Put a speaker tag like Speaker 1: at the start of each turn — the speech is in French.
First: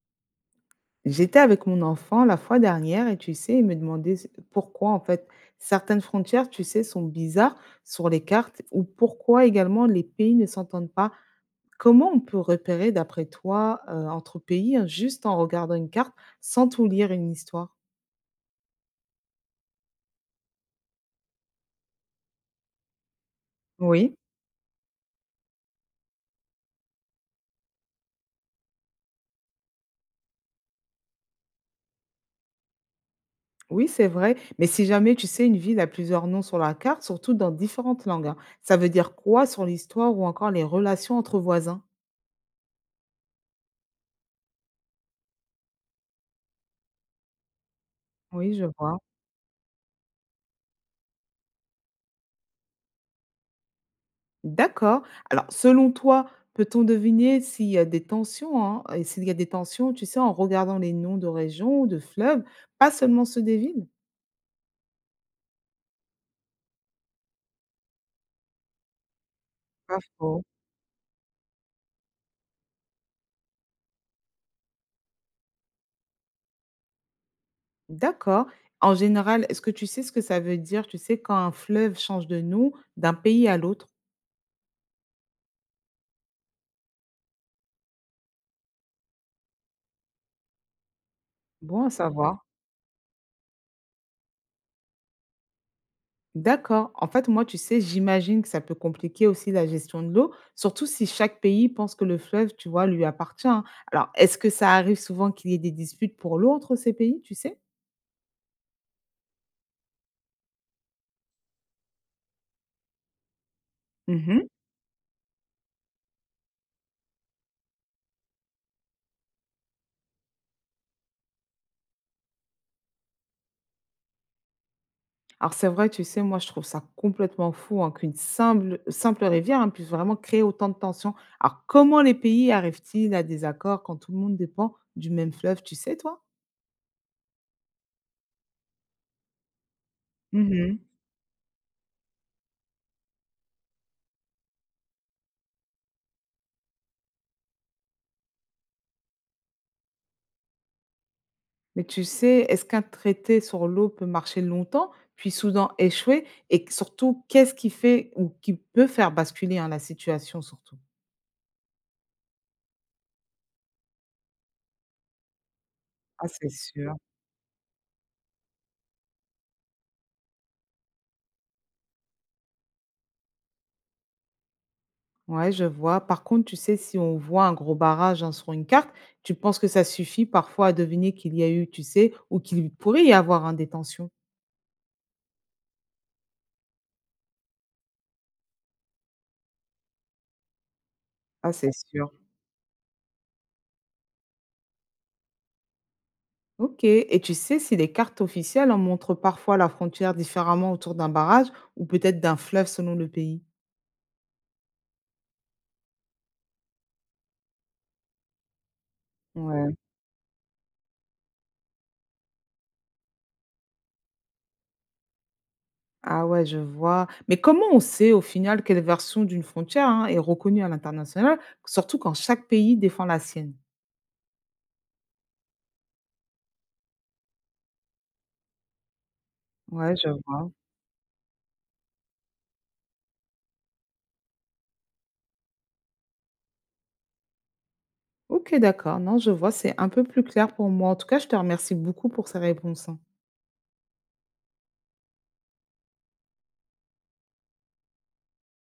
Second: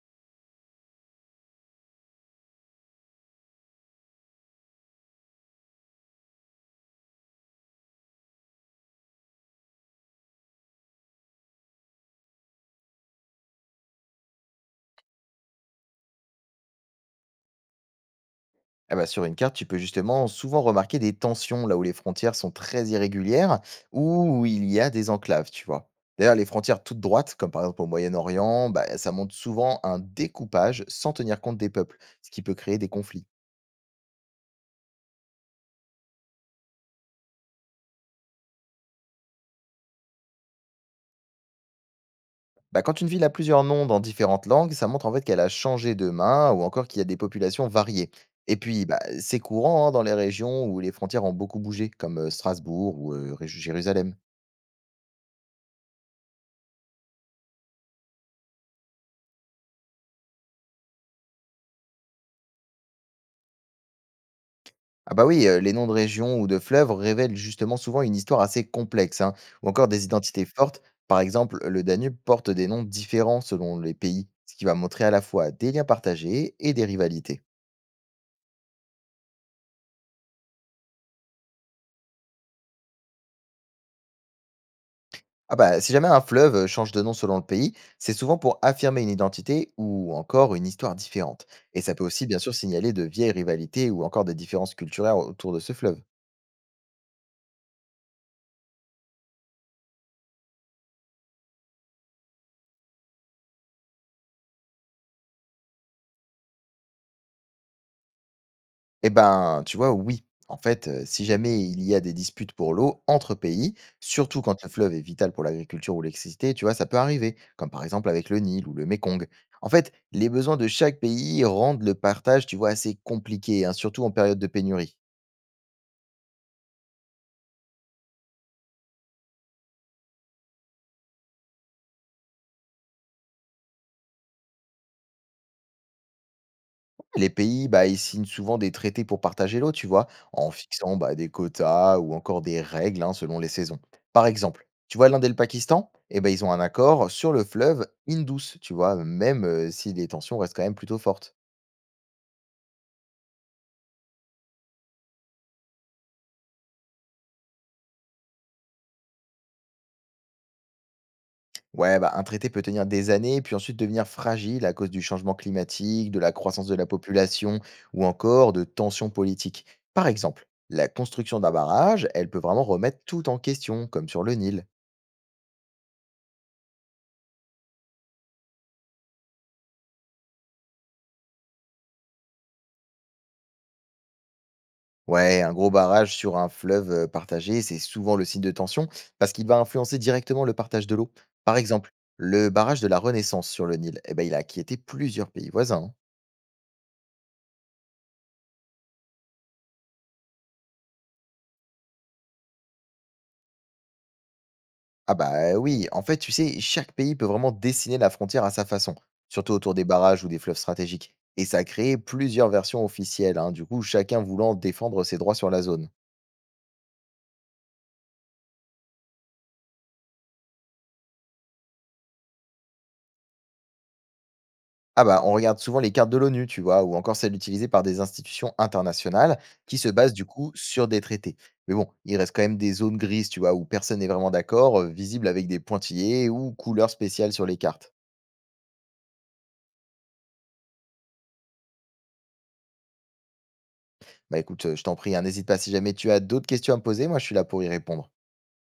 Speaker 1: J'étais avec mon enfant la fois dernière et tu sais, il me demandait pourquoi en fait certaines frontières, tu sais, sont bizarres sur les cartes ou pourquoi également les pays ne s'entendent pas. Comment on peut repérer d'après toi entre pays hein, juste en regardant une carte sans tout lire une histoire?
Speaker 2: Ah bah, sur une carte, tu peux justement souvent remarquer des tensions là où les frontières sont très irrégulières
Speaker 1: Oui,
Speaker 2: ou où il y a des enclaves, tu vois. D'ailleurs, les frontières toutes droites, comme par exemple au Moyen-Orient, bah, ça montre souvent un découpage sans tenir compte des peuples, ce qui peut créer des conflits.
Speaker 1: oui, c'est vrai. Mais si jamais tu sais une ville a plusieurs noms sur la carte, surtout dans différentes langues, hein, ça veut dire quoi sur l'histoire ou encore les relations entre voisins?
Speaker 2: Bah, quand une ville a plusieurs noms dans différentes langues, ça montre en fait qu'elle a changé de main ou encore qu'il y a des populations variées.
Speaker 1: Oui,
Speaker 2: Et
Speaker 1: je
Speaker 2: puis,
Speaker 1: vois.
Speaker 2: bah, c'est courant hein, dans les régions où les frontières ont beaucoup bougé, comme Strasbourg ou Jérusalem.
Speaker 1: D'accord. Alors, selon toi, peut-on deviner s'il y a des tensions, hein, et s'il y a des tensions, tu sais, en regardant les noms de régions, de fleuves, pas seulement ceux des villes?
Speaker 2: Ah bah oui, les noms de régions ou de fleuves révèlent justement souvent une histoire assez complexe, hein, ou encore
Speaker 1: Pas
Speaker 2: des
Speaker 1: faux.
Speaker 2: identités fortes. Par exemple, le Danube porte des noms différents selon les pays, ce qui va montrer à la fois des liens partagés et des rivalités.
Speaker 1: D'accord. En général, est-ce que tu sais ce que ça veut dire, tu sais, quand un fleuve change de nom d'un pays à l'autre?
Speaker 2: Ah bah, si jamais un fleuve, change de nom selon le pays, c'est souvent pour affirmer une identité ou encore une histoire différente. Et
Speaker 1: Bon à
Speaker 2: ça peut aussi bien
Speaker 1: savoir.
Speaker 2: sûr signaler de vieilles rivalités ou encore des différences culturelles autour de ce fleuve.
Speaker 1: D'accord. En fait, moi, tu sais, j'imagine que ça peut compliquer aussi la gestion de l'eau, surtout si chaque pays pense que le fleuve, tu vois, lui appartient, hein. Alors, est-ce que ça arrive souvent qu'il y ait des disputes pour l'eau entre ces pays, tu sais?
Speaker 2: Eh ben, tu vois, oui. En fait, si jamais il y a des disputes pour l'eau entre pays, surtout
Speaker 1: Mhm.
Speaker 2: quand le fleuve est vital pour l'agriculture ou l'électricité, tu vois, ça peut arriver, comme par exemple avec le Nil ou le Mékong. En fait, les besoins de chaque pays rendent le partage, tu vois, assez compliqué, hein, surtout en période de pénurie.
Speaker 1: Alors c'est vrai, tu sais, moi je trouve ça complètement fou hein, qu'une simple rivière hein, puisse vraiment créer autant de tensions. Alors comment les pays arrivent-ils à des accords quand tout le monde dépend du même fleuve, tu sais, toi?
Speaker 2: Les pays, bah, ils signent souvent des traités pour partager l'eau, tu vois, en
Speaker 1: Mhm.
Speaker 2: fixant bah, des quotas ou encore des règles hein, selon les saisons. Par exemple, tu vois, l'Inde et le Pakistan, eh ben, ils ont un accord sur le fleuve Indus, tu vois, même si les tensions restent quand même plutôt fortes.
Speaker 1: Mais tu sais, est-ce qu'un traité sur l'eau peut marcher longtemps, puis soudain échouer? Et surtout, qu'est-ce qui fait ou qui peut faire basculer hein, la situation surtout?
Speaker 2: Ouais, bah, un traité peut tenir des années, puis ensuite devenir fragile à cause du changement climatique, de
Speaker 1: Ah,
Speaker 2: la
Speaker 1: c'est
Speaker 2: croissance de la
Speaker 1: sûr.
Speaker 2: population ou encore de tensions politiques. Par exemple, la construction d'un barrage, elle peut vraiment remettre tout en question, comme sur le Nil.
Speaker 1: Ouais, je vois. Par contre, tu sais, si on voit un gros barrage hein, sur une carte, tu penses que ça suffit parfois à deviner qu'il y a eu, tu sais, ou qu'il pourrait y avoir hein, des tensions.
Speaker 2: Ouais, un gros barrage sur un fleuve partagé, c'est souvent le signe de tension parce qu'il va influencer directement le partage de l'eau.
Speaker 1: Ah,
Speaker 2: Par
Speaker 1: c'est
Speaker 2: exemple,
Speaker 1: sûr.
Speaker 2: le barrage de la Renaissance sur le Nil, eh ben, il a inquiété plusieurs pays voisins, hein.
Speaker 1: Ok. Et tu sais si les cartes officielles en montrent parfois la frontière différemment autour d'un barrage ou peut-être d'un fleuve selon le pays.
Speaker 2: Ah bah oui, en fait, tu sais, chaque pays peut vraiment dessiner la frontière à sa façon, surtout autour
Speaker 1: Ouais.
Speaker 2: des barrages ou des fleuves stratégiques. Et ça a créé plusieurs versions officielles, hein, du coup, chacun voulant défendre ses droits sur la zone.
Speaker 1: Ah ouais, je vois. Mais comment on sait au final quelle version d'une frontière hein, est reconnue à l'international, surtout quand chaque pays défend la sienne?
Speaker 2: Ah bah, on regarde souvent les cartes de l'ONU, tu vois, ou encore celles utilisées par des institutions internationales qui se
Speaker 1: Ouais, je
Speaker 2: basent du
Speaker 1: vois.
Speaker 2: coup sur des traités. Mais bon, il reste quand même des zones grises, tu vois, où personne n'est vraiment d'accord, visibles avec des pointillés ou couleurs spéciales sur les cartes.
Speaker 1: OK, d'accord. Non, je vois, c'est un peu plus clair pour moi. En tout cas, je te remercie beaucoup pour ces réponses, hein.
Speaker 2: Bah écoute, je t'en prie, hein, n'hésite pas si jamais tu as d'autres questions à me poser, moi je suis là pour y répondre.